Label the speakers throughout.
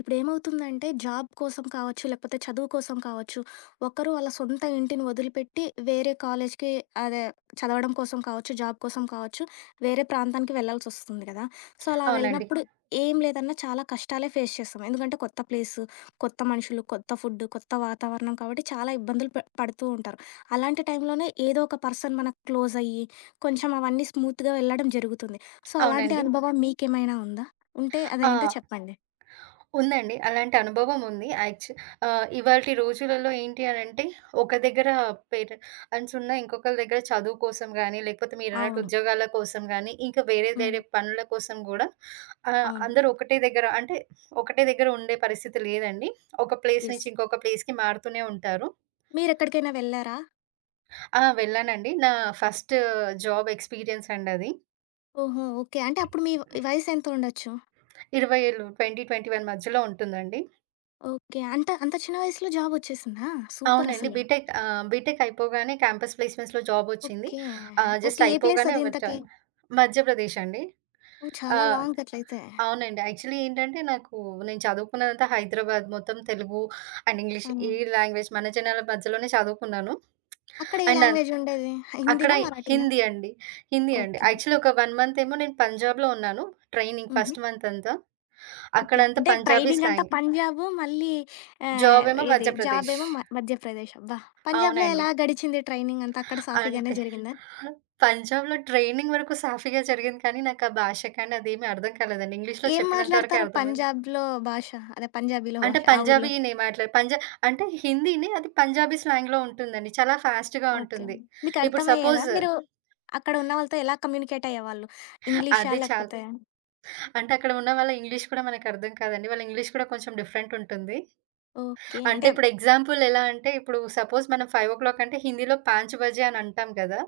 Speaker 1: ఇప్పుడేమవుతుందంటే job కోసం కావచ్చు, లేకపోతే చదువు కోసం కావచ్చు, ఒక్కరు వాళ్ళ సొంత ఇంటిని వదిలిపెట్టి వేరే కాలేజ్‌కి అదే చదవడం కోసం కావచ్చు, జాబ్ కోసం కావచ్చు, వేరే ప్రాంతానికి వెళ్ళాల్సొస్తుంది కదా! సో, అలా
Speaker 2: అవునండి.
Speaker 1: వెళ్ళినప్పుడు అవును. ఏం లేదన్నా చాలా కష్టాలే ఫేస్ చేస్తాం. ఎందుకంటే కొత్త ప్లేసు, కొత్త మనుషులు, కొత్త ఫుడ్, కొత్త వాతావరణం కాబట్టి చాలా ఇబ్బందులు పడుతూ ఉంటారు. అలాంటి టైంలోనే ఏదో ఒక పర్సన్ మనకు క్లోజ్ అయ్యి, కొంచెం అవన్నీ స్మూత్‌గా వెళ్ళడం జరుగుతుంది. సో, అలాంటి
Speaker 2: అవునండి.
Speaker 1: అనుభవం అవునండి. మీకేమైనా ఉందా? ఉంటే అదేంటో
Speaker 2: ఆ!
Speaker 1: చెప్పండి?
Speaker 2: ఉందండి. అలాంటి అనుభవం ఉంది. ఇవాల్టి రోజులలో ఏంటి అనంటే, ఒక దగ్గర పేరెంట్స్ ఉన్న ఇంకొకళ్ళ దగ్గర చదువు కోసం గానీ, లేకపోతే మీరన్నట్టు
Speaker 1: అవును.
Speaker 2: ఉద్యోగాల కోసం గానీ, ఇంకా వేరే
Speaker 1: హ్మ్.
Speaker 2: వేరే పనుల కోసం గూడా
Speaker 1: అవును.
Speaker 2: అందరూ ఒకటే దగ్గర అంటే, ఒకటే దగ్గర ఉండే పరిస్థితి లేదండి. ఒక ప్లేస్
Speaker 1: యెస్.
Speaker 2: నుంచి ఇంకొక ప్లేస్‌కి మారుతూనే ఉంటారు.
Speaker 1: మీరెక్కడికైనా వెళ్లారా?
Speaker 2: వెళ్ళానండి. ఫస్ట్ జాబ్ ఎక్స్‌పీరియన్స్ అండి అది.
Speaker 1: ఓహో! ఓకే. అంటే అప్పుడు మీ వయసెంత ఉండొచ్చు?
Speaker 2: 20 ఏళ్ళు 20, 21 మధ్యలో ఉంటుందండి.
Speaker 1: ఓకే. అంత అంత చిన్న వయసులో జాబొచ్చేసిందా? సూపర్
Speaker 2: అవునండి.
Speaker 1: అసలు.
Speaker 2: బీటెక్ అయిపోగానే క్యాంపస్ ప్లేస్‌మెంట్స్‌లో జాబొచ్చింది.
Speaker 1: ఓకే.
Speaker 2: Just
Speaker 1: okay. ఏ ప్లేస్
Speaker 2: అయిపోగానే
Speaker 1: అది ఇంతకి?
Speaker 2: వచ్చాను. మధ్యప్రదేశ్ అండి.
Speaker 1: ఓహ్! చాలా
Speaker 2: ఆహ్,
Speaker 1: లాంగ్ అట్లయితే.
Speaker 2: అవునండి. యాక్చువల్లీ ఏంటంటే నాకు నేను చదువుకున్నదంతా హైదరాబాద్ మొత్తం తెలుగు అండ్ ఇంగ్లీష్
Speaker 1: ఆ!
Speaker 2: ఈ లాంగ్వేజ్ మన జనాల మధ్యలోనే చదువుకున్నాను.
Speaker 1: అక్కడ ఏ
Speaker 2: అండ్ అన్
Speaker 1: లాంగ్వేజ్ ఉండేది?
Speaker 2: అక్కడ
Speaker 1: హిందీనా? మరాఠీనా?
Speaker 2: హిందీ అండి. హిందీ అండి.
Speaker 1: ఓకే.
Speaker 2: యాక్చువల్లీ ఒక 1 మంత్ ఏమో నేను పంజాబ్‌లో ఉన్నాను. ట్రైనింగ్
Speaker 1: హుహు.
Speaker 2: ఫస్ట్ మంత్ అంతా.
Speaker 1: ఓకే.
Speaker 2: అక్కడంతా
Speaker 1: అంటే
Speaker 2: పంజాబీ
Speaker 1: ట్రైనింగ్ అంతా
Speaker 2: స్లాంగ్.
Speaker 1: పంజాబు మళ్ళీ
Speaker 2: జాబ్ ఏమో
Speaker 1: ఏది
Speaker 2: మధ్యప్రదేశ్.
Speaker 1: జాబేమో మధ్యప్రదేశ్. అబ్బా! పంజాబ్‌లో
Speaker 2: అవునండి.
Speaker 1: ఎలా గడిచింది ట్రైనింగ్ అంతా? అక్కడ సాఫీగానే
Speaker 2: అంటే
Speaker 1: జరిగిందా?
Speaker 2: పంజాబ్‌లో ట్రైనింగ్ వరకు సాఫీగా జరిగింది కానీ, నాకు ఆ భాష కానీ అదేమీ అర్థం కాలేదండి. ఇంగ్లీష్‌లో
Speaker 1: ఏం
Speaker 2: చెప్పినంత వరకే
Speaker 1: మాట్లాడతారు
Speaker 2: అర్థమైంది.
Speaker 1: పంజాబ్‌లో భాష? అదే పంజాబీలో
Speaker 2: అంటే
Speaker 1: భాష ఆ ఊర్లో?
Speaker 2: పంజాబీని మాట్లా పంజా అంటే హిందీని అది పంజాబీ స్లాంగ్‌లో ఉంటుందండి. చాలా ఫాస్ట్‌గా
Speaker 1: ఓకే.
Speaker 2: ఉంటుంది. ఇప్పుడు
Speaker 1: మీకర్థమయ్యేదా?
Speaker 2: సపోజ్
Speaker 1: మీరు అక్కడ ఉన్న వాళ్ళతో ఎలా కమ్యూనికేట్ అయ్యేవాళ్ళు? ఇంగ్లీషా?
Speaker 2: అది చాలు.
Speaker 1: లేకపోతే
Speaker 2: అంటే అక్కడ ఉన్న వాళ్ళ ఇంగ్లీష్ కూడా మనకు అర్థం కాదండి. వాళ్ళ ఇంగ్లీష్ కూడా కొంచెం డిఫరెంట్ ఉంటుంది.
Speaker 1: ఓకే.
Speaker 2: అంటే
Speaker 1: అంటే
Speaker 2: ఇప్పుడు ఎగ్జాంపుల్ ఎలా అంటే, ఇప్పుడు సపోజ్ మనం 5 అంటే హిందీలో 5 బజే అని అంటాం కదా!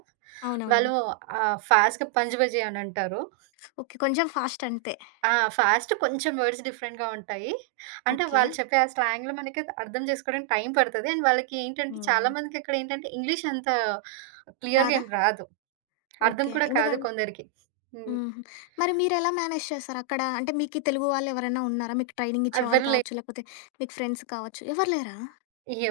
Speaker 1: అవునవును.
Speaker 2: వాళ్ళు ఫాస్ట్‌గా 5 బజే అని అంటారు.
Speaker 1: ఓకే. కొంచెం ఫాస్ట్ అంతే.
Speaker 2: ఫాస్ట్ కొంచెం వర్డ్స్ డిఫరెంట్‌గా ఉంటాయి. అంటే
Speaker 1: ఓకే.
Speaker 2: వాళ్ళు చెప్పే ఆ స్లాంగ్‌లో మనకి అర్థం చేసుకోవడానికి టైం పడతది. అండ్ వాళ్ళకి ఏంటంటే చాలా
Speaker 1: హ్మ్.
Speaker 2: మందికి ఇక్కడ ఏంటంటే ఇంగ్లీష్ అంత క్లియర్‌గా
Speaker 1: రాదా?
Speaker 2: ఏం రాదు. అర్థం
Speaker 1: ఓకే.
Speaker 2: కూడా కాదు
Speaker 1: ఎందుకన్
Speaker 2: కొందరికి. హ్మ్.
Speaker 1: హుహు. మరి మీరెలా మేనేజ్ చేశారు అక్కడ? అంటే మీకీ తెలుగు వాళ్ళెవరైనా ఉన్నారా? మీకు ట్రైనింగ్ ఇచ్చేవాళ్ళు
Speaker 2: ఎవ్వరు లే
Speaker 1: కావచ్చు, లేకపోతే మీకు ఫ్రెండ్స్ కావచ్చు. ఎవరు లేరా?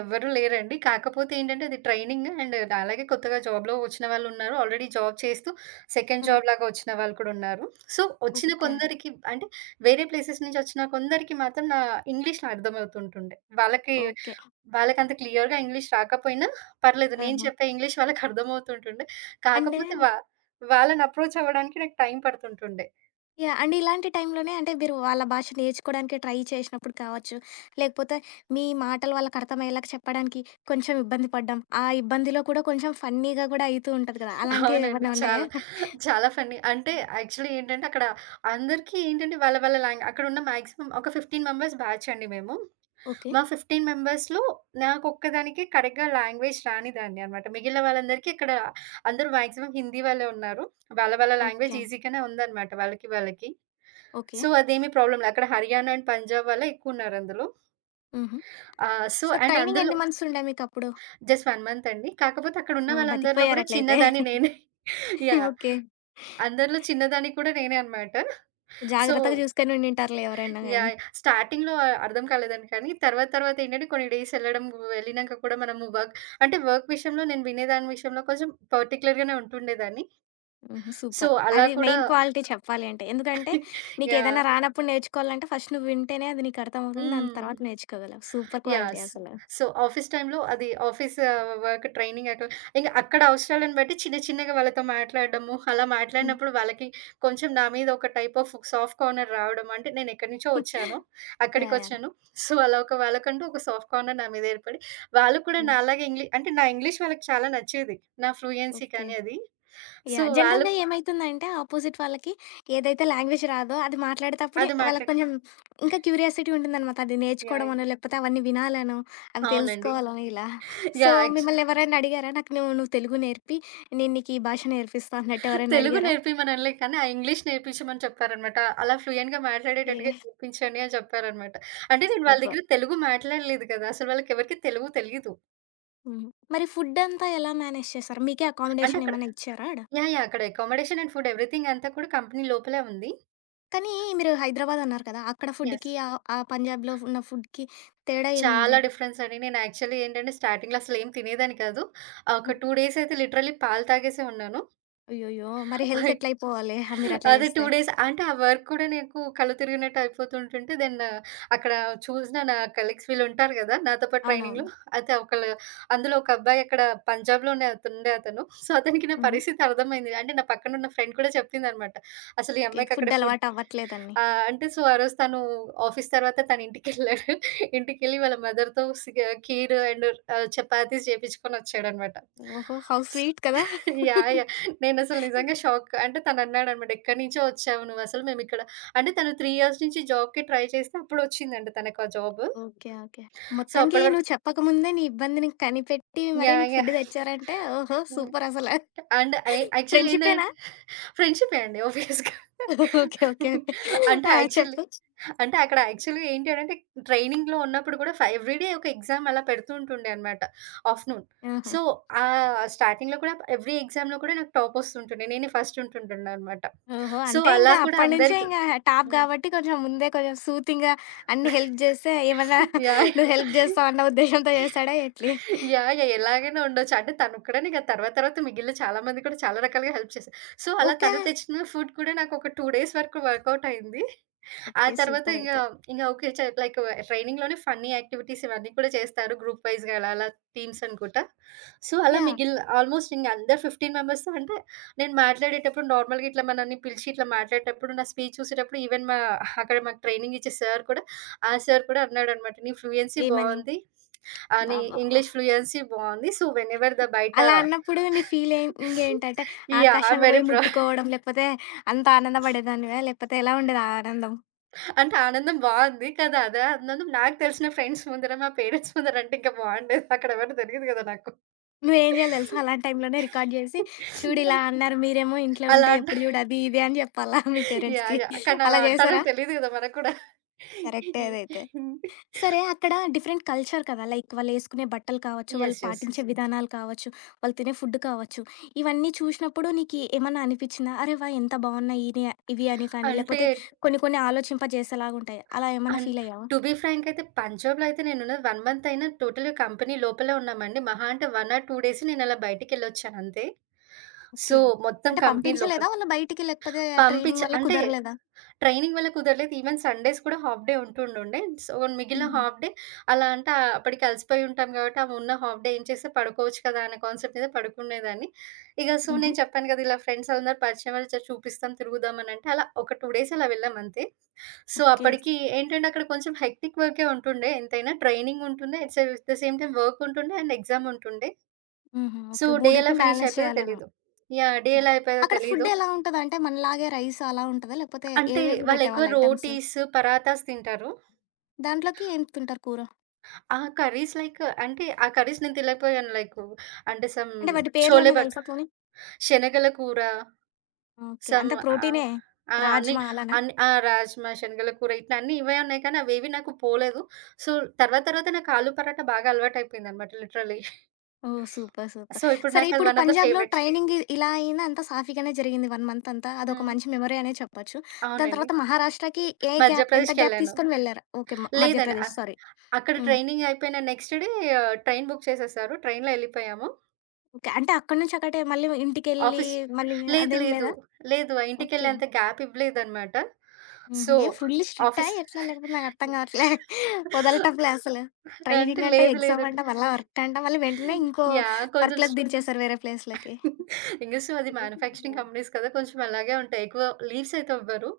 Speaker 2: ఎవ్వరు లేరండి. కాకపోతే ఏంటంటే అది ట్రైనింగ్ అండ్ అలాగే కొత్తగా జాబ్‌లో వచ్చిన వాళ్ళున్నారు. ఆల్రెడీ జాబ్ చేస్తూ సెకండ్
Speaker 1: ఆ!
Speaker 2: జాబ్ లాగా వచ్చిన వాళ్ళు కూడా ఉన్నారు. సో, వచ్చిన
Speaker 1: ఓకే.
Speaker 2: కొందరికి అంటే వేరే ప్లేసెస్ నుంచి వచ్చిన కొందరికి మాత్రం ఇంగ్లీష్‌లో అర్థమవుతుంటుండే.
Speaker 1: ఓకే.
Speaker 2: వాళ్ళకంత క్లియర్‌గా ఇంగ్లీష్ రాకపోయినా పర్లేదు. నేను
Speaker 1: ఆహా!
Speaker 2: చెప్పే ఇంగ్లీష్ వాళ్ళకర్థమవుతుంటుండే.
Speaker 1: అంటే
Speaker 2: కాకపోతే వా వాళ్ళని అప్రోచ్ అవ్వడానికి నాకు టైం పడుతుంటుండే.
Speaker 1: యాహ్! అండ్ ఇలాంటి టైంలోనే అంటే మీరు వాళ్ళ భాష నేర్చుకోవడానికి ట్రై చేసినప్పుడు కావచ్చు, లేకపోతే మీ మాటలు వాళ్ళకర్థమయ్యేలాగా చెప్పడానికి కొంచెం ఇబ్బంది పడ్డం. ఆ ఇబ్బందిలో కూడా కొంచెం ఫన్నీగా కూడా అయితూ ఉంటది కదా!
Speaker 2: అవునండి.
Speaker 1: అలాంటివేమన్నా ఉన్నాయా?
Speaker 2: చాలా, చాలా ఫన్నీ. అంటే యాక్చువల్లీ ఏంటంటే అక్కడ అందరికీ ఏంటంటే వాళ్ళ వాళ్ళ లాంగ్ అక్కడున్న మాక్సిమం ఒక 15 మెంబర్స్ బ్యాచ్ అండి మేము.
Speaker 1: ఓకే.
Speaker 2: మా 15 మెంబర్స్‌లో నాకొక్కదానికే కరెక్ట్‌గా లాంగ్వేజ్ రానిదాన్ని అనమాట. మిగిలిన వాళ్ళందరికీ ఇక్కడ అందరూ మాక్సిమం హిందీ వాళ్ళే ఉన్నారు. వాళ్ళ వాళ్ళ లాంగ్వేజ్
Speaker 1: ఓకే.
Speaker 2: ఈజీగానే ఉందనమాట వాళ్ళకి వాళ్ళకి.
Speaker 1: ఓకే.
Speaker 2: సో, అదేమి ప్రాబ్లమ్ లే. అక్కడ హర్యానా అండ్ పంజాబ్ వాళ్ళే ఎక్కువున్నారందులో.
Speaker 1: హుహు.
Speaker 2: ఆహ్, సో,
Speaker 1: సో,
Speaker 2: అండ్
Speaker 1: ట్రైనింగ్
Speaker 2: అందులో
Speaker 1: ఎన్ని మంత్స్ ఉండే మీకప్పుడు?
Speaker 2: జస్ట్ 1 మంత్ అండి. కాకపోతే అక్కడున్న
Speaker 1: హ్మ్.
Speaker 2: వాళ్ళందరిలో గూడా
Speaker 1: బతికిపోయారట్లయితే.
Speaker 2: చిన్నదాన్ని నేనే. యాహ్!
Speaker 1: ఓకే.
Speaker 2: అందరిలో చిన్నదాన్ని కూడా నేనే అనమాట. సో,
Speaker 1: జాగ్రత్తగా చూసుకొని ఉండింటారులే ఎవరైనా గాని.
Speaker 2: యాహ్! స్టార్టింగ్‌లో అర్థం కాలేదండి. కానీ తర్వాత తర్వాత ఏంటంటే కొన్ని డేస్ ఎళ్ళడం, వెళ్ళినంక కూడా మనము వర్క్ విషయంలో నేను వినేదాని విషయంలో కొంచెం పర్టిక్యులర్‌గానే ఉంటుండేదాన్ని.
Speaker 1: హుహు.
Speaker 2: So,
Speaker 1: super.
Speaker 2: అలా
Speaker 1: అది
Speaker 2: కూడా
Speaker 1: మెయిన్ క్వాలిటీ చెప్పాలి అంటే. ఎందుకంటే
Speaker 2: యాహ్!
Speaker 1: నీకేదైనా రానప్పుడు నేర్చుకోవాలంటే ఫస్ట్ నువ్వు వింటేనే అది నీకు అర్థమవుతుంది. దాని
Speaker 2: హ్మ్.
Speaker 1: తర్వాత నేర్చుకోగలవు. సూపర్ క్వాలిటీ
Speaker 2: యాస్.
Speaker 1: అసలు.
Speaker 2: సో, ఆఫీస్ టైమ్‌లో వర్క్ ట్రైనింగ్ అట్లా ఇంక అక్కడ అవసరాలను బట్టి చిన్న చిన్నగా వాళ్ళతో మాట్లాడడము, అలా
Speaker 1: హ్మ్.
Speaker 2: మాట్లాడినప్పుడు వాళ్ళకి కొంచెం నా మీద ఒక టైప్ ఆఫ్ సాఫ్ట్ కార్నర్ రావడం. అంటే నేను ఎక్కడి నుంచో వచ్చాను.
Speaker 1: యాహ్! యాహ్!
Speaker 2: అక్కడికొచ్చాను. సో, అలా ఒక వాళ్ళకంటూ ఒక సాఫ్ట్ కార్నర్ నా మీద ఏర్పడి, వాళ్ళు కూడా
Speaker 1: హ్మ్.
Speaker 2: నాలాగే ఇంగ్లీ అంటే నా ఇంగ్లీష్ వాళ్ళకి చాలా నచ్చేది. నా ఫ్లూయెన్సీ
Speaker 1: ఓకే.
Speaker 2: కానీ అది. So,
Speaker 1: yeah!
Speaker 2: వాళ్ళు
Speaker 1: జనరల్‌గా ఏమైతుందంటే ఆపోజిట్ వాళ్ళకి ఏదైతే లాంగ్వేజ్ రాదో అది మాట్లాడేటప్పుడే
Speaker 2: అది
Speaker 1: వాళ్ళకి
Speaker 2: మాట్లాడు
Speaker 1: కొంచెం ఇంకా క్యూరియాసిటీ ఉంటుందనమాట. అది
Speaker 2: యాహ్! యాహ్!
Speaker 1: నేర్చుకోవడమనో, లేకపోతే అవన్నీ వినాలనో, అవి
Speaker 2: అవునండి.
Speaker 1: తెలుసుకోవాలనో ఇలా. So,
Speaker 2: yeah!
Speaker 1: మిమ్మల్ని ఎవరైనా అడిగారా? నాకు నువ్వు నువ్వు తెలుగు నేర్పి నేను నీకు ఈ భాష నేర్పిస్తా అన్నట్టు ఎవరైనా
Speaker 2: తెలుగు
Speaker 1: అడిగారా?
Speaker 2: నేర్పిమననలే కానీ, ఆ ఇంగ్లీష్ నేర్పించమని చెప్పారనమాట. అలా ఫ్లూయెంట్‌గా
Speaker 1: ఓకే.
Speaker 2: మాట్లాడేటట్టుగా నేర్పించండి అని చెప్పారనమాట. అంటే నేను వాళ్ళ
Speaker 1: సూపర్.
Speaker 2: దగ్గర తెలుగు మాట్లాడలేదు కదా! అసలు వాళ్ళకెవరికీ తెలుగు తెలీదు.
Speaker 1: హ్మ్. మరి ఫుడ్డంతా ఎలా మేనేజ్ చేశారు? మీకే
Speaker 2: అంటే
Speaker 1: అకామిడేషన్
Speaker 2: అక్కడ
Speaker 1: ఏమన్నా ఇచ్చారా ఆడ?
Speaker 2: యాహ్! యాహ్! అక్కడ అకామోడేషన్ అండ్ ఫుడ్ ఎవ్రీథింగ్ అంతా కూడా కంపెనీ లోపలే ఉంది.
Speaker 1: కానీ మీరు హైదరాబాద్ అన్నారు కదా! అక్కడ
Speaker 2: యెస్.
Speaker 1: ఫుడ్‌కి ఆ పంజాబ్‌లో ఉన్న ఫుడ్‌కి తేడా
Speaker 2: చాలా
Speaker 1: ఏముంది?
Speaker 2: డిఫరెన్స్ అండి. నేను యాక్చువల్లీ ఏంటంటే స్టార్టింగ్‌లో అసలేం తినేదాన్ని కాదు. ఒక
Speaker 1: హ్మ్.
Speaker 2: 2 డేస్ అయితే లిటరల్లీ పాలు తాగేసే ఉన్నాను.
Speaker 1: అయ్యయ్యో! మరి హెల్త్ ఎట్లయిపోవాలి మీరట్లా
Speaker 2: అదే 2
Speaker 1: చేస్తే?
Speaker 2: డేస్ అంటే ఆ వర్క్ కూడా నీకు కళ్ళు తిరిగినట్టు అయిపోతుంటుంటే, అక్కడ చూసిన నా కలీగ్స్ వీళ్ళుంటారు గదా! నాతో పాటు
Speaker 1: అవునవును.
Speaker 2: ట్రైనింగ్‌లో. అయితే ఒకళ్ళు అందులో ఒక అబ్బాయి అక్కడ పంజాబ్‌లోనే అతుండే అతను. సో, అతనికి నా
Speaker 1: హుహు.
Speaker 2: పరిస్థితి అర్థమైంది. అంటే నా పక్కనున్న ఫ్రెండ్ కూడా చెప్పిందనమాట. అసలు ఈ
Speaker 1: ఓకే.
Speaker 2: అమ్మాయికి అక్కడ
Speaker 1: ఫుడ్
Speaker 2: ఫుడ్
Speaker 1: అలవాటు అవ్వట్లేదని.
Speaker 2: ఆహ్, అంటే సో, ఆ రోజు తను ఆఫీస్ తర్వాత తను ఇంటికెళ్ళాడు. ఇంటికెళ్ళి వాళ్ళ మదర్‌తో ఖీర్ అండ్ చపాతీస్ చేపిచ్చుకొనొచ్చాడనమాట.
Speaker 1: ఓహో! హౌ స్వీట్ కదా!
Speaker 2: యాహ్! నేనసలు నిజంగా షాక్. అంటే తనన్నాడనమాట, "ఎక్కడి నుంచో వచ్చావు నువ్వసలు మేమిక్కడ". అంటే తను 3 ఇయర్స్ నుంచి జాబ్‌కి ట్రై చేస్తే అప్పుడొచ్చిందంట తనకా జాబు.
Speaker 1: ఓకే. ఓకే.
Speaker 2: సో,
Speaker 1: మొత్తానికి
Speaker 2: అప్పటి వరకు
Speaker 1: నువ్వు చెప్పకముందే నీ ఇబ్బందిని కనిపెట్టి మరి
Speaker 2: యాహ్!
Speaker 1: నీకు ఫుడ్
Speaker 2: యాహ్!
Speaker 1: తెచ్చారంటే ఓహో!
Speaker 2: హ్మ్.
Speaker 1: సూపరసల.
Speaker 2: And a actually ఏందం
Speaker 1: ఫ్రెండ్‌షిపేనా?
Speaker 2: ఫ్రెండ్‌షిపే అండి ఆబ్వియస్‌గా.
Speaker 1: ఓకే. ఓకే. ఓకే.
Speaker 2: అంటే
Speaker 1: ఆ!
Speaker 2: యాక్చువల్లీ
Speaker 1: చెప్పు.
Speaker 2: అంటే అక్కడ యాక్చువల్‌గా ఏంటి అనంటే ట్రైనింగ్‌లో ఉన్నప్పుడు కూడా ఎవ్రీడే ఒక ఎగ్జామ్ అలా పెడుతూ ఉంటుండే అనమాట ఆఫ్టర్‌నూన్.
Speaker 1: ఆహా!
Speaker 2: సో, స్టార్టింగ్‌లో కూడా ఎవ్రీ ఎగ్జామ్‌లో కూడా నాకు టాప్ వస్తుంటుండే. నేనే ఫస్ట్ ఉంటుంటుండే అనమాట.
Speaker 1: ఓహో!
Speaker 2: సో,
Speaker 1: అంటే
Speaker 2: అలా
Speaker 1: ఇంకా
Speaker 2: కూడా
Speaker 1: అప్పటి నుంచే
Speaker 2: అందరికి
Speaker 1: ఇంగ టాప్
Speaker 2: హ్మ్.
Speaker 1: గాబట్టి కొంచెం ముందే కొంచెం సూతింగ్‌గా అన్ని హెల్ప్ జేస్తే ఏమన్నా
Speaker 2: యాహ్!
Speaker 1: నువ్వు హెల్ప్ జేస్తావు అన్న ఉద్దేశ్యంతో జేస్తాడా ఎట్లి?
Speaker 2: యాహ్! యాహ్! ఎలాగైనా ఉండొచ్చు. అంటే తనొక్కడనే కాదు తర్వాత తర్వాత మిగిలిన చాలా మంది కూడా చాలా రకాలుగా హెల్ప్ చేశారు. సో, అలా
Speaker 1: ఓకే.
Speaker 2: తను తెచ్చిన ఫుడ్ కూడా నాకు ఒక 2 డేస్ వరకు వర్కౌట్ అయింది. ఆ
Speaker 1: ఓకే.
Speaker 2: తర్వాత
Speaker 1: సూపర్
Speaker 2: ఇంగ,
Speaker 1: అయితే.
Speaker 2: ఇంగ ఓకే. లైక్ ట్రైనింగ్‌లోనే ఫన్నీ యాక్టివిటీస్ ఇవన్నీ కూడా చేస్తారు. గ్రూప్ వైస్‌గా అలా అలా టీమ్స్ అనుకుంటా. సో, అలా
Speaker 1: యాహ్!
Speaker 2: మిగిలిన ఆల్మోస్ట్ అందరు 15 మెంబర్స్‌తో అంటే నేను మాట్లాడేటప్పుడు నార్మల్‌గా ఇట్లా మనల్ని పిలిచి ఇట్లా మాట్లాడేటప్పుడు నా స్పీచ్ చూసేటప్పుడు ఈవెన్ మా అక్కడ మాకు ట్రైనింగ్ ఇచ్చే సార్ కూడా ఆ సార్ కూడా అన్నాడనమాట. "నీ ఫ్లూయెన్సీ
Speaker 1: ఏమని?
Speaker 2: బావుంది. నీ
Speaker 1: అబ్బబ్బబ్బా!
Speaker 2: ఇంగ్లీష్ ఫ్లూయెన్సీ బావుంది. సో, వెనెవర్ ద బయట".
Speaker 1: అలా అన్నప్పుడు నీ ఫీలింగ్ ఏంటంటే
Speaker 2: యాహ్! ఐ యామ్
Speaker 1: ఆకాశాన్ని
Speaker 2: వెరీ
Speaker 1: బోయి
Speaker 2: ప్రౌడ్.
Speaker 1: ముట్టుకోవడం లేకపోతే అంత ఆనందపడేదానివా? లేకపోతే ఎలా ఉండేది ఆ ఆనందం?
Speaker 2: అంటే ఆనందం బావుంది. కదా అదా ఆనందం నాకు తెలిసిన ఫ్రెండ్స్ ముందర, మా పేరెంట్స్ ముందర అంటే ఇంకా బావుండేది. అక్కడ ఎవరు దొరికిదు కదా నాకు.
Speaker 1: నువ్వేం జేయాలో తెలుసా? అలాంటి టైంలోనే రికార్డ్ జేసి చూడు ఇలా అన్నారు మీరేమో ఇంట్లో
Speaker 2: అలా
Speaker 1: ఉంటే
Speaker 2: అంట
Speaker 1: ఎప్పుడు జూడు అది ఇది అని జెప్పాలా మీ
Speaker 2: యాహ్!
Speaker 1: పేరెంట్స్‌కి.
Speaker 2: యాహ్! కానీ అలా
Speaker 1: అలా
Speaker 2: అంటారని
Speaker 1: జేశారా?
Speaker 2: తెలీదు కదా మనకు కూడా.
Speaker 1: కరెక్టే అదైతే. సరే అక్కడ డిఫరెంట్ కల్చర్ కదా! లైక్ వాళ్ళేసుకునే బట్టలు కావచ్చు, వాళ్ళు
Speaker 2: యెస్. యెస్.
Speaker 1: పాటించే విధానాలు కావచ్చు, వాళ్ళు తినే ఫుడ్ కావచ్చు. ఇవన్నీ చూషినప్పుడు నీకీ ఏమన్నా అనిపిచ్చిందా? అరె! వాహ్! ఎంత బావున్నాయి ఇని ఇవి అని కానీ,
Speaker 2: అంటే
Speaker 1: లేకపోతే కొన్ని కొన్ని ఆలోచింపజేసేలాగుంటాయి. అలా ఏమన్నా
Speaker 2: అన్
Speaker 1: ఫీలయ్యావా?
Speaker 2: టు బీ ఫ్రాంక్ అయితే పంజాబ్‌లో అయితే నేనున్నది 1 మంత్ అయినా టోటల్‌గా కంపెనీ లోపలే ఉన్నామండి. మహా అంటే 1 ఆర్ 2 డేస్ నేను అలా బయటికెళ్ళొచ్చాను అంతే. So,
Speaker 1: okay.
Speaker 2: మొత్తం
Speaker 1: అంటే
Speaker 2: కంపెనీ లోపల.
Speaker 1: పంపించలేదా వాళ్ళు బయటికి? లేకపోతే
Speaker 2: పంపించ
Speaker 1: ట్రైనింగ్ వల్ల
Speaker 2: అంటే
Speaker 1: కుదరలేదా?
Speaker 2: ట్రైనింగ్ వల్ల కుదరలేదు. ఈవెన్ సండేస్ కూడా హాఫ్ డే ఉంటుండుండే. సో, మిగిలిన
Speaker 1: హుహు.
Speaker 2: హాఫ్ డే అలా అంటే అప్పటికి అలసిపోయి ఉంటాం కాబట్టి, ఆ ఉన్న హాఫ్ డే ఏం చేస్తే పడుకోవచ్చు కదా అనే కాన్సెప్ట్ మీద పడుకునేదాన్ని. ఇక సో,
Speaker 1: హుహు.
Speaker 2: నేను చెప్పాను కదా! ఇలా ఫ్రెండ్స్ అందరూ పరిచయం వాళ్ళు చూపిస్తాం, తిరుగుదాం అని అంటే, అలా ఒక 2 డేస్ అలా వెళ్ళాం అంతే. So,
Speaker 1: okay.
Speaker 2: అప్పటికి ఏంటంటే అక్కడ కొంచెం హెక్టిక్ వర్కే ఉంటుండే. ఎంతైనా ట్రైనింగ్ ఉంటుండే. At say the same time work ఉంటుండే అండ్ ఎగ్జామ్ ఉంటుండే.
Speaker 1: హుహు.
Speaker 2: So,
Speaker 1: okay.
Speaker 2: డే ఎలా
Speaker 1: మూడిటిని
Speaker 2: ఫినిష్
Speaker 1: బ్యాలెన్స్
Speaker 2: అయిపోయేదో
Speaker 1: చేయాలేమో.
Speaker 2: తెలీదు. యాహ్! Day
Speaker 1: yeah!
Speaker 2: ఎలా అయిపోయేదో
Speaker 1: అక్కడ
Speaker 2: తెలీదు.
Speaker 1: ఫుడ్ ఎలా ఉంటదంటే మనలాగే రైస్ అలా ఉంటదా? లేకపోతే
Speaker 2: అంటే
Speaker 1: ఏవేవి
Speaker 2: వాళ్ళు ఎక్కువ
Speaker 1: పెట్టేవాళ్ళు ఐటమ్స్?
Speaker 2: రోటీస్, పరాతాస్ తింటారు.
Speaker 1: దాంట్లోకి ఏం తింటారు కూర?
Speaker 2: ఆ! ఆ కర్రీస్ నేను తినలేకపోయాను. లైకు అంటే సమ్
Speaker 1: అంటే వాటి
Speaker 2: చోలే
Speaker 1: పేర్లన్నా
Speaker 2: బట్
Speaker 1: తెలుసా పోనీ?
Speaker 2: శనగల కూర,
Speaker 1: ఓకే.
Speaker 2: సమ్
Speaker 1: అంతా
Speaker 2: ఆహ్,
Speaker 1: ప్రోటీనే.
Speaker 2: ఆ! అన్నీ
Speaker 1: రాజ్మా అలానా?
Speaker 2: అన్ని ఆ! రాజ్మా, శనగల కూర ఇట్లా అన్నీ ఇవే ఉన్నాయి కానీ, అవేవి నాకు పోలేదు. సో, తర్వాత తర్వాత నాకు ఆలు పరాటా బాగా అలవాటయిపోయిందనమాట literally.
Speaker 1: Oh! Super. Super.
Speaker 2: So, ఇప్పుడు
Speaker 1: సరే
Speaker 2: నాకది
Speaker 1: ఇప్పుడు
Speaker 2: వన్ ఆఫ్ ద
Speaker 1: పంజాబ్‌లో
Speaker 2: ఫేవరెట్.
Speaker 1: ట్రైనింగ్ ఇలా అయింది. అంతా సాఫీగానే జరిగింది 1 మంత్ అంతా. అదొక
Speaker 2: హ్మ్.
Speaker 1: మంచి మెమరీ అనే చెప్పొచ్చు. దాని
Speaker 2: అవునండి.
Speaker 1: తర్వాత మహారాష్ట్రకి ఏ గ్యాప్ ఎంత గ్యాప్
Speaker 2: మధ్యప్రదేశ్‌కెళ్ళాను.
Speaker 1: తీసుకొని వెళ్లారు? ఓకే.
Speaker 2: లేదండి.
Speaker 1: మధ్యప్రదేశ్ సారీ.
Speaker 2: అక్కడ
Speaker 1: హ్మ్.
Speaker 2: ట్రైనింగ్ అయిపోయిన నెక్స్ట్ డే ట్రైన్ బుక్ చేసేసారు. ట్రైన్‌లో ఎళ్ళిపోయాము.
Speaker 1: ఓకే. అంటే అక్కడి నుంచి ఒకటే మళ్ళీ ఇంటికెళ్ళి
Speaker 2: ఆఫీస్
Speaker 1: మళ్ళీ
Speaker 2: లేదు.
Speaker 1: అదేం
Speaker 2: లేదు.
Speaker 1: లేదా?
Speaker 2: ఆ
Speaker 1: ఓకే.
Speaker 2: ఇంటికెళ్ళేంత గ్యాప్ ఇవ్వలేదనమాట.
Speaker 1: హుహు.
Speaker 2: సో,
Speaker 1: ఏం ఫుల్లీ స్ట్రిక్టా
Speaker 2: ఆఫీస్
Speaker 1: ఎట్లా? లేకపోతే నాకు అర్థం కావట్లే. వదలటంలే అసలు.
Speaker 2: అంటే
Speaker 1: ట్రైనింగ్ అంట,
Speaker 2: లేదు.
Speaker 1: ఎగ్జామ్
Speaker 2: లేదు.
Speaker 1: అంట, మళ్ళా వర్క్ అంట, మళ్ళీ వెంటనే ఇంకో
Speaker 2: యాహ్! కొంచెం స్
Speaker 1: వర్క్‌లోకి దించేసారు వేరే ప్లేస్‌లోకి.
Speaker 2: ఇంక సో, అది మ్యానుఫ్యాక్చరింగ్ కంపెనీస్ కదా! కొంచెం అలాగే ఉంటాయి. ఎక్కువ లీవ్స్ అయితే ఇవ్వరు.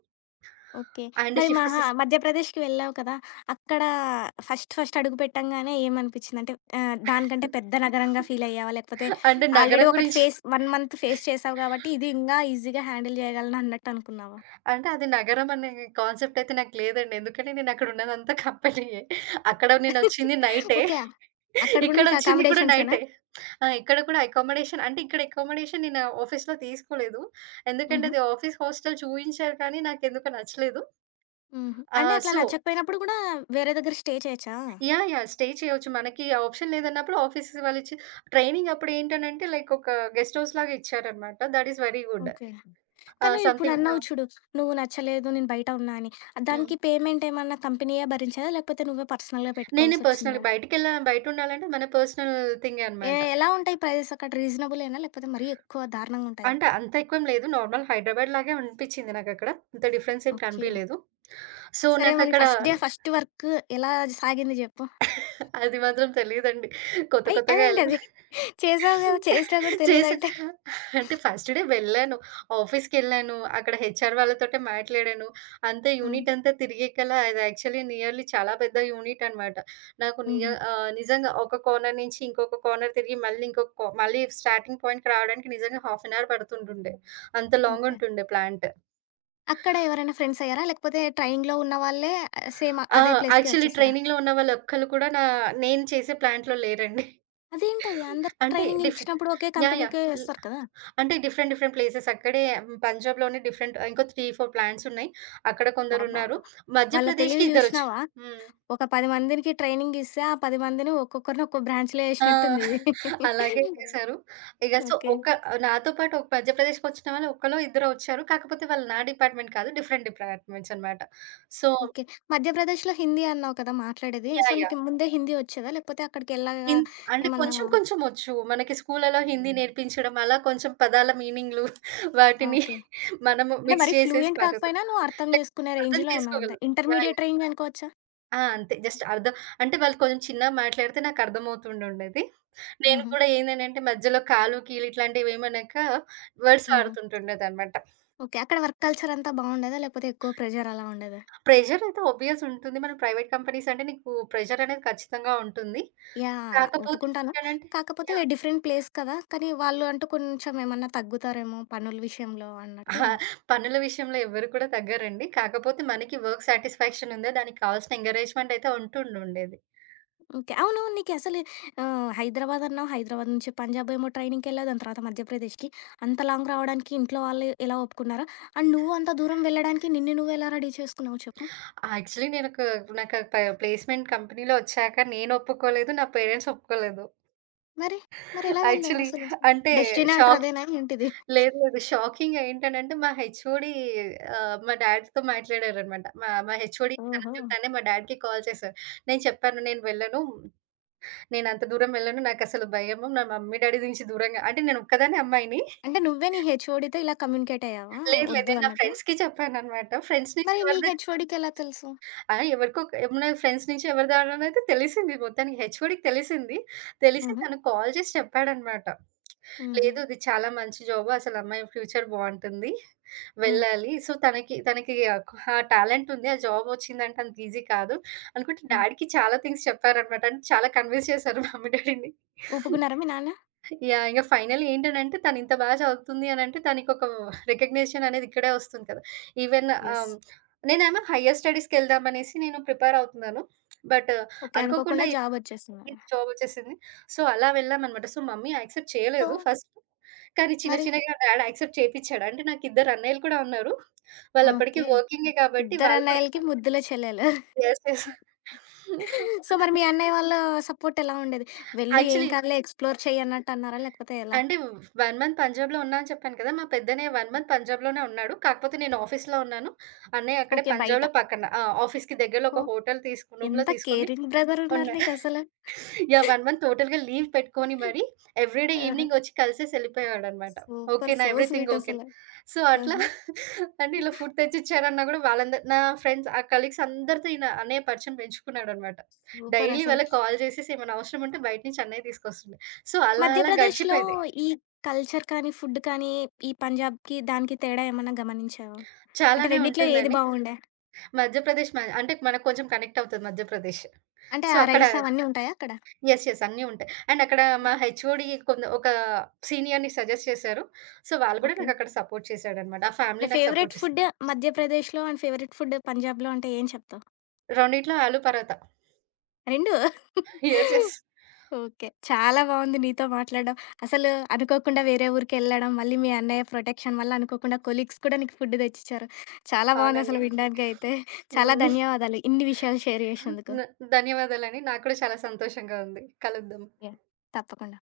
Speaker 1: ఓకే.
Speaker 2: అండ్
Speaker 1: మరి
Speaker 2: షిఫ్ట్ సిస్
Speaker 1: మధ్యప్రదేశ్‌కి వెళ్ళావు కదా! అక్కడ ఫస్ట్ ఫస్ట్ అడుగు పెట్టంగానే ఏమనిపిచ్చింది? అంటే దానికంటే పెద్ద నగరంగా ఫీలయ్యావా? లేకపోతే
Speaker 2: అంటే
Speaker 1: ఆల్రెడీ
Speaker 2: నగరం
Speaker 1: ఒకటి
Speaker 2: గురించి
Speaker 1: ఫేస్ 1 మంత్ ఫేస్ చేసావు కాబట్టి, ఇది ఇంగా ఈజీగా హ్యాండిల్ చేయగలను అన్నట్టు అనుకున్నావా?
Speaker 2: అంటే అది నగరం అనే కాన్సెప్ట్ అయితే నాకు లేదండి. ఎందుకంటే నేనక్కడ ఉన్నదంతా కంపెనీయే. అక్కడ నేనొచ్చింది నైటే.
Speaker 1: ఓకే. అక్కడ గూడా మీకు
Speaker 2: ఇక్కడొచ్చింది కూడా
Speaker 1: అకామిడేషన్సేనా?
Speaker 2: నైటే. ఇక్కడ కూడా అకామోడేషన్ అంటే ఇక్కడ అకామోడేషన్ నేను ఆఫీస్‌లో తీసుకోలేదు. ఎందుకంటే
Speaker 1: హుహు.
Speaker 2: అది ఆఫీస్ హాస్టల్ చూయించారు కానీ నాకెందుకో నచ్చలేదు.
Speaker 1: హుహు. అంటే
Speaker 2: ఆహ్,
Speaker 1: అట్లా
Speaker 2: సో
Speaker 1: నచ్చకపోయినప్పుడు గూడా వేరే దగ్గర స్టే చేయొచ్చా?
Speaker 2: యాహ్! యాహ్! స్టే చేయొచ్చు. మనకి ఆ ఆప్షన్ లేదన్నప్పుడు ఆఫీస్ వాళ్ళిచ్చి ట్రైనింగ్ అప్పుడు ఏంటనంటే లైక్ ఒక గెస్ట్ హౌస్‌లాగా ఇచ్చారనమాట. That is very good.
Speaker 1: Okay.
Speaker 2: Ah,
Speaker 1: కానీ
Speaker 2: సంథింగ్ ఆ!
Speaker 1: ఇప్పుడన్నావు చూడు, నువ్వు నచ్చలేదు, నేను బయట ఉన్నా అని.
Speaker 2: హ్మ్.
Speaker 1: దానికి పేమెంట్ ఏమన్నా కంపెనీయే భరించేదా? లేకపోతే నువ్వే పర్సనల్‌గా
Speaker 2: నేనే పర్సనల్‌గా
Speaker 1: పెట్టుకోవాల్సొచ్చిందా?
Speaker 2: బయటికెళ్ళా బయటుండాలంటే మన పర్సనల్ థింగే
Speaker 1: ఏ
Speaker 2: అనమాట.
Speaker 1: ఎలా ఉంటాయి ప్రైజెస్ అక్కడ రీజనబులేనా? లేకపోతే మరీ ఎక్కువ దారుణంగా ఉంటాయా?
Speaker 2: అంటే అంత ఎక్కువేం లేదు. నార్మల్ హైదరాబాద్ లాగే అనిపించింది నాకక్కడ. అంత డిఫరెన్స్ ఏం
Speaker 1: ఓకే.
Speaker 2: కనిపియలేదు. సో,
Speaker 1: సరే మరి
Speaker 2: నాకక్కడ
Speaker 1: ఫస్ట్ డే, ఫస్ట్ వర్క్ ఎలా సాగింది జెప్పు?
Speaker 2: అది మాత్రం తెలీదండి. కొత్త
Speaker 1: అయ్!
Speaker 2: కొత్తగా ఎళ్ళా.
Speaker 1: అదేంటది? చేసావు గదా! చేసినా గూడా
Speaker 2: చేశాను.
Speaker 1: తెలీదంటే?
Speaker 2: అంటే ఫస్ట్ డే వెళ్ళాను. ఆఫీస్‌కెళ్ళాను. అక్కడ హెచ్ఆర్ వాళ్ళతోటే మాట్లాడాను. అంతా
Speaker 1: హ్మ్.
Speaker 2: యూనిట్ అంతా తిరిగే కల్లా అది యాక్చువల్లీ నియర్‌లీ చాలా పెద్ద యూనిట్ అనమాట. నాకు నియ
Speaker 1: హుహు.
Speaker 2: నిజంగా ఒక కార్నర్ నుంచి ఇంకొక కార్నర్ తిరిగి మళ్ళీ ఇంకొక కా మళ్ళీ స్టార్టింగ్ పాయింట్‌కి రావడానికి నిజంగా హాఫ్ అన్ అవర్ పడుతుంటుండే. అంత లాంగ్
Speaker 1: ఓకే.
Speaker 2: ఉంటుండే ప్లాంట్.
Speaker 1: అక్కడ ఎవరైనా ఫ్రెండ్స్ అయ్యారా? లేకపోతే ట్రైన్‌లో ఉన్న వాళ్ళే సేమ్
Speaker 2: ఆ!
Speaker 1: అదే ప్లేస్‌కే
Speaker 2: యాక్చువల్లీ
Speaker 1: వచ్చేసారా?
Speaker 2: ట్రైనింగ్‌లో ఉన్న వాళ్ళు ఒక్కళ్ళు కూడా నేను చేసే ప్లాంట్‌లో లేరండి.
Speaker 1: అదేంటది? అందరికి
Speaker 2: అంటే
Speaker 1: ట్రైనింగ్
Speaker 2: డిఫరెంట్
Speaker 1: ఇచ్చినప్పుడు ఒకే
Speaker 2: యాహ్! యాహ్!
Speaker 1: కంపెనీకే వేస్తారు కదా!
Speaker 2: అంటే డిఫరెంట్ డిఫరెంట్ ప్లేసెస్ అక్కడే హ్మ్. పంజాబ్‌లోనే డిఫరెంట్ ఇంకో 3, 4 ప్లాంట్స్ ఉన్నాయి. అక్కడ కొందరున్నారు.
Speaker 1: అబ్బబ్బబ్బా! వాళ్ళ
Speaker 2: మధ్యప్రదేశ్‌కి
Speaker 1: తెలివి
Speaker 2: ఇద్దరొచ్చారు.
Speaker 1: జూషినావా?
Speaker 2: హ్మ్.
Speaker 1: ఒక 10 మందినికి ట్రైనింగ్ ఇస్తే, ఆ 10 మందిని ఒక్కొక్కరిని ఒక్కో బ్రాంచ్‌లో
Speaker 2: ఆ!
Speaker 1: ఏసినట్టుందిది.
Speaker 2: అలాగే చేశారు. ఇగ సో,
Speaker 1: ఓకే.
Speaker 2: ఒక నాతో పాటు ఒక మధ్యప్రదేశ్‌కొచ్చిన వాళ్ళు ఒకళ్ళో, ఇద్దరో వచ్చారు. కాకపోతే వాళ్ళు నా డిపార్ట్‌మెంట్ కాదు. డిఫరెంట్ డిపార్ట్‌మెంట్స్ అన్నమాట. So
Speaker 1: okay. మధ్యప్రదేశ్‌లో హిందీ అన్నావు కదా! మాట్లాడేది. So,
Speaker 2: yeah! యాహ్!
Speaker 1: నీకు ముందే హిందీ వచ్చేదా? లేకపోతే అక్కడికెళ్ళగా
Speaker 2: హిన్ అంటే
Speaker 1: ఏమన్నా
Speaker 2: కొంచెం కొంచెం వచ్చు. మనకి స్కూల్‌లలో హిందీ నేర్పించడం అలా కొంచెం పదాల మీనింగ్‌లు
Speaker 1: ఆ!
Speaker 2: వాటిని
Speaker 1: ఓకే.
Speaker 2: మనము
Speaker 1: అంటే
Speaker 2: మిక్స్
Speaker 1: మరీ
Speaker 2: చేసేసి
Speaker 1: ఫ్లూయెంట్
Speaker 2: పాడతారు.
Speaker 1: కాకపోయినా నువ్వు అర్థం
Speaker 2: లైక్
Speaker 1: జేసుకునే
Speaker 2: అర్థం
Speaker 1: రేంజ్‌లో ఉన్నావంతే.
Speaker 2: చేసుకోగలం. యాహ్! యాహ్!
Speaker 1: ఇంటర్మీడియేట్ రేంజ్ అనుకోవచ్చా?
Speaker 2: ఆ! అంతే. జస్ట్ అర్థం అంటే వాళ్ళు కొంచెం చిన్నగా మాట్లాడితే నాకర్థమవుతుండుండేది. నేను
Speaker 1: హుహు.
Speaker 2: కూడా ఏందనంటే మధ్యలో కాలు, కీలు ఇట్లాంటివేమనక వర్డ్స్
Speaker 1: హుహు.
Speaker 2: వాడుతుంటుండేదనమాట.
Speaker 1: ఓకే. అక్కడ వర్క్ కల్చర్ అంతా బావుండేదా? లేకపోతే ఎక్కువ ప్రెషర్ అలా ఉండేదా?
Speaker 2: ప్రెషర్ అయితే ఆబ్వియస్ ఉంటుంది. మన ప్రైవేట్ కంపెనీస్ అంటే నీకు ప్రెషర్ అనేది ఖచ్చితంగా ఉంటుంది.
Speaker 1: యాహ్!
Speaker 2: కాకపోతే
Speaker 1: ఒప్పుకుంటాను.
Speaker 2: ఏంటనంటే
Speaker 1: కాకపోతే డిఫరెంట్ ప్లేస్ కదా! కానీ వాళ్ళు అంటూ కొంచెం ఏమన్నా తగ్గుతారేమో పనుల విషయంలో అన్నట్టు.
Speaker 2: యాహ్! పనుల విషయంలో ఎవ్వరు కూడా తగ్గరండి. కాకపోతే మనకి వర్క్ సాటిస్ఫాక్షన్ ఉందా, దానికి కావాల్సిన ఎంకరేజ్‌మెంట్ అయితే ఉంటుండుండేది.
Speaker 1: ఓకే. అవును. నీకసలు హైదరాబాద్ అన్నావు. హైదరాబాద్ నుంచి పంజాబ్ ఏమో ట్రైనింగ్‌కెళ్ళావు. దాని తర్వాత మధ్యప్రదేశ్‌కి. అంత లాంగ్ రావడానికి ఇంట్లో వాళ్ళు ఎలా ఒప్పుకున్నారు? అండ్ నువ్వు అంత దూరం వెళ్ళడానికి నిన్ను నువ్వెలా రెడీ చేసుకున్నావు చెప్పు?
Speaker 2: ఆహ్, యాక్చువల్లీ నేనొక నాకు ప ప్లేస్‌మెంట్ కంపెనీలో ఒచ్చాక నేను ఒప్పుకోలేదు. నా పేరెంట్స్ ఒప్పుకోలేదు.
Speaker 1: మరి? మరెలా వెళ్ళావు
Speaker 2: యాక్చువల్లీ
Speaker 1: అసలు?
Speaker 2: అంటే
Speaker 1: డెస్టినీ అంటారు
Speaker 2: షాక్
Speaker 1: అదేనా ఏంటిది?
Speaker 2: లేదు. లేదు. షాకింగ్ ఏంటనంటే మా డ్యాడీతో మాట్లాడారనమాట. మా మా హెచ్‌ఓడి
Speaker 1: ఓహో!
Speaker 2: తనంతట తానే మా డ్యాడీకి కాల్ చేశారు. నేను చెప్పాను, "నేను వెళ్ళను. నేనంత దూరం వెళ్ళను. నాకసలు భయము. నా మమ్మీ, డ్యాడీ నుంచి దూరంగా". అంటే నేను ఒక్కదాన్నే అమ్మాయిని.
Speaker 1: అంటే నువ్వే నీ హెచ్ఓడితో ఇలా కమ్యూనికేట్ అయ్యావా?
Speaker 2: లేదు లేదు.
Speaker 1: ఒద్దు
Speaker 2: నేను నా
Speaker 1: అన్నట్టు.
Speaker 2: ఫ్రెండ్స్‌కి చెప్పాననమాట. ఫ్రెండ్స్ నుంచి
Speaker 1: మరి మీ
Speaker 2: ఎవరి దగ్గర
Speaker 1: హెచ్ఓడికెలా తెలుసు?
Speaker 2: ఆ! ఎవరికో ఏమన్నా ఫ్రెండ్స్ నుంచి ఎవరి ద్వారానైతే తెలిసింది. మొత్తానికి హెచ్ఓడికి తెలిసింది. తెలిసి
Speaker 1: హుహు.
Speaker 2: తను కాల్ చేసి చెప్పాడనమాట.
Speaker 1: హుహు.
Speaker 2: లేదు ఇది చాలా మంచి జాబు. అసలు అమ్మాయి ఫ్యూచర్ బావుంటుంది.
Speaker 1: హ్మ్.
Speaker 2: వెళ్ళాలి. సో, తనకి తనకి ఆ టాలెంట్ ఉంది. ఆ జాబ్ వచ్చిందంటే అంత ఈజీ కాదు అనుకుంటే
Speaker 1: హ్మ్.
Speaker 2: డ్యాడీకి చాలా థింగ్స్ చెప్పారనమాట. అంటే చాలా కన్విన్స్ చేశారు మమ్మీ డ్యాడీని.
Speaker 1: ఒప్పుకున్నారా మీ నాన్న?
Speaker 2: యాహ్! ఇంక ఫైనల్ ఏంటనంటే తనింత బా చదువుతుంది అనంటే తనకొక రికగ్నిషన్ అనేది ఇక్కడే వస్తుంది కదా! Even
Speaker 1: yes.
Speaker 2: ఆహ్, నేనేమో హైయర్ స్టడీస్‌కెళ్దామనేసి నేను ప్రిపేర్ అవుతున్నాను. But
Speaker 1: okay.
Speaker 2: అనుకోకుండా
Speaker 1: అనుకోకుండా జాబొచ్చేసిందా?
Speaker 2: ఇది జాబొచ్చేసింది. సో, అలా వెళ్ళామనమాట. సో, మమ్మీ యాక్సెప్ట్
Speaker 1: సో
Speaker 2: చేయలేదు ఫస్ట్. కానీ చిన్న
Speaker 1: మరి
Speaker 2: చిన్నగా డ్యాడ్ యాక్సెప్ట్ చేపిచ్చాడు. అంటే నాకిద్దరు అన్నయ్యలు కూడా ఉన్నారు. వాళ్ళప్పటికి
Speaker 1: ఓకే.
Speaker 2: వర్కింగే కాబట్టి వాళ్ళు కూడా
Speaker 1: ఇద్దరన్నయ్యలకి ముద్దుల చెల్లెలు.
Speaker 2: యెస్. యెస్.
Speaker 1: సో, మరి మీ అన్నయ్య వాళ్ళ సపోర్ట్ ఎలా ఉండేది? వెళ్ళు ఏం
Speaker 2: యాక్చువల్లీ
Speaker 1: కాదులే ఎక్స్‌ప్లోర్ చెయ్యి అన్నట్టు అన్నారా? లేకపోతే ఎలా?
Speaker 2: అంటే 1 మంత్ పంజాబ్‌లో ఉన్నా అని చెప్పాను కదా! మా పెద్దన్నయ్య 1 మంత్ పంజాబ్‌లోనే ఉన్నాడు. కాకపోతే నేను ఆఫీస్‌లో ఉన్నాను. అన్నయ్య అక్కడే
Speaker 1: ఓకే. బయట.
Speaker 2: పంజాబ్‌లో పక్కన ఆ! ఆఫీస్‌కి దగ్గరలో ఒక
Speaker 1: ఓహ్!
Speaker 2: హోటల్ తీసుకు రూమ్‌లో
Speaker 1: ఎంత
Speaker 2: తీసుకొని
Speaker 1: కేరింగ్ బ్రదర్ ఉన్నారు
Speaker 2: ఉన్నాడు.
Speaker 1: నీకసలు.
Speaker 2: యాహ్! 1 మంత్ టోటల్‌గా లీవ్ పెట్టుకొని మరి ఎవ్రీడే
Speaker 1: ఆహా!
Speaker 2: ఈవినింగ్ వచ్చి కలిసేసి ఎళ్ళిపోయేవాడనమాట.
Speaker 1: సూపర్.
Speaker 2: ఓకేనా?
Speaker 1: సో
Speaker 2: ఎవ్రీథింగ్
Speaker 1: స్వీట్ అసల.
Speaker 2: ఓకేనా? సో, అట్లా
Speaker 1: ఆహా!
Speaker 2: అంటే ఇలా ఫుడ్ తెచ్చిచ్చారన్నా గూడా వాళ్ళందరు నా ఫ్రెండ్స్ ఆ కలీగ్స్ అందరితో ఈయన అన్నయ్య పరిచయం పెంచుకున్నాడనమాట.
Speaker 1: సూపర్
Speaker 2: డైలీ
Speaker 1: అసలు.
Speaker 2: వాళ్ళకి కాల్ చేసేసి ఏమైనా అవసరం ఉంటే బయట నుంచి అన్నయ్య తీసుకొస్తుండే. సో, అలా అలా
Speaker 1: మధ్యప్రదేశ్‌లో
Speaker 2: గడిచిపోయేది.
Speaker 1: ఈ కల్చర్ కానీ, ఫుడ్ కానీ, ఈ పంజాబ్‌కి దానికి తేడా ఏమన్నా గమనించావా? అంటే
Speaker 2: చాలానే
Speaker 1: రెండిట్లో ఏది
Speaker 2: ఉంటుందండి.
Speaker 1: బాగుండే?
Speaker 2: మధ్యప్రదేశ్ మ అంటే మనకు కొంచెం కనెక్ట్ అవుతది మధ్యప్రదేశ్.
Speaker 1: అంటే
Speaker 2: సో,
Speaker 1: ఆ
Speaker 2: అక్కడ
Speaker 1: రైస్ అవన్నీ ఉంటాయా అక్కడ?
Speaker 2: యెస్. యెస్. అన్నీ ఉంటాయి. అండ్ అక్కడ మా హెచ్ఓడి ఒక సీనియర్‌ని సజెస్ట్ చేశారు. సో, వాళ్ళు గూడా
Speaker 1: ఓకే.
Speaker 2: నాకక్కడ సపోర్ట్ చేశాడనమాట. ఆ ఫ్యామిలీ
Speaker 1: మరి
Speaker 2: నాకు సపోర్ట్
Speaker 1: ఫేవరెట్ ఫుడ్
Speaker 2: చేసింది.
Speaker 1: మధ్యప్రదేశ్‌లో అండ్ ఫేవరెట్ ఫుడ్ పంజాబ్‌లో అంటే ఏం చెప్తావు?
Speaker 2: రెండిట్లో ఆలు పరాటా.
Speaker 1: 2
Speaker 2: యెస్. యెస్.
Speaker 1: ఓకే. చాలా బావుంది నీతో మాట్లాడడం. అసలు అనుకోకుండా వేరే ఊరికెళ్ళడం, మళ్ళీ మీ అన్నయ్య ప్రొటెక్షన్ వల్ల అనుకోకుండా కొలీగ్స్ కూడా నీకు ఫుడ్ తెచ్చిచ్చారు. చాలా
Speaker 2: అవునండి.
Speaker 1: బావుందసలు వినడానికైతే. చాలా
Speaker 2: హ్మ్.
Speaker 1: ధన్యవాదాలు ఇన్ని విషయాలు షేర్ చేసినందుకు.
Speaker 2: న ధన్యవాదాలండి. నాకు కూడా చాలా సంతోషంగా ఉంది. కలుద్దాం.
Speaker 1: యాహ్! తప్పకుండా.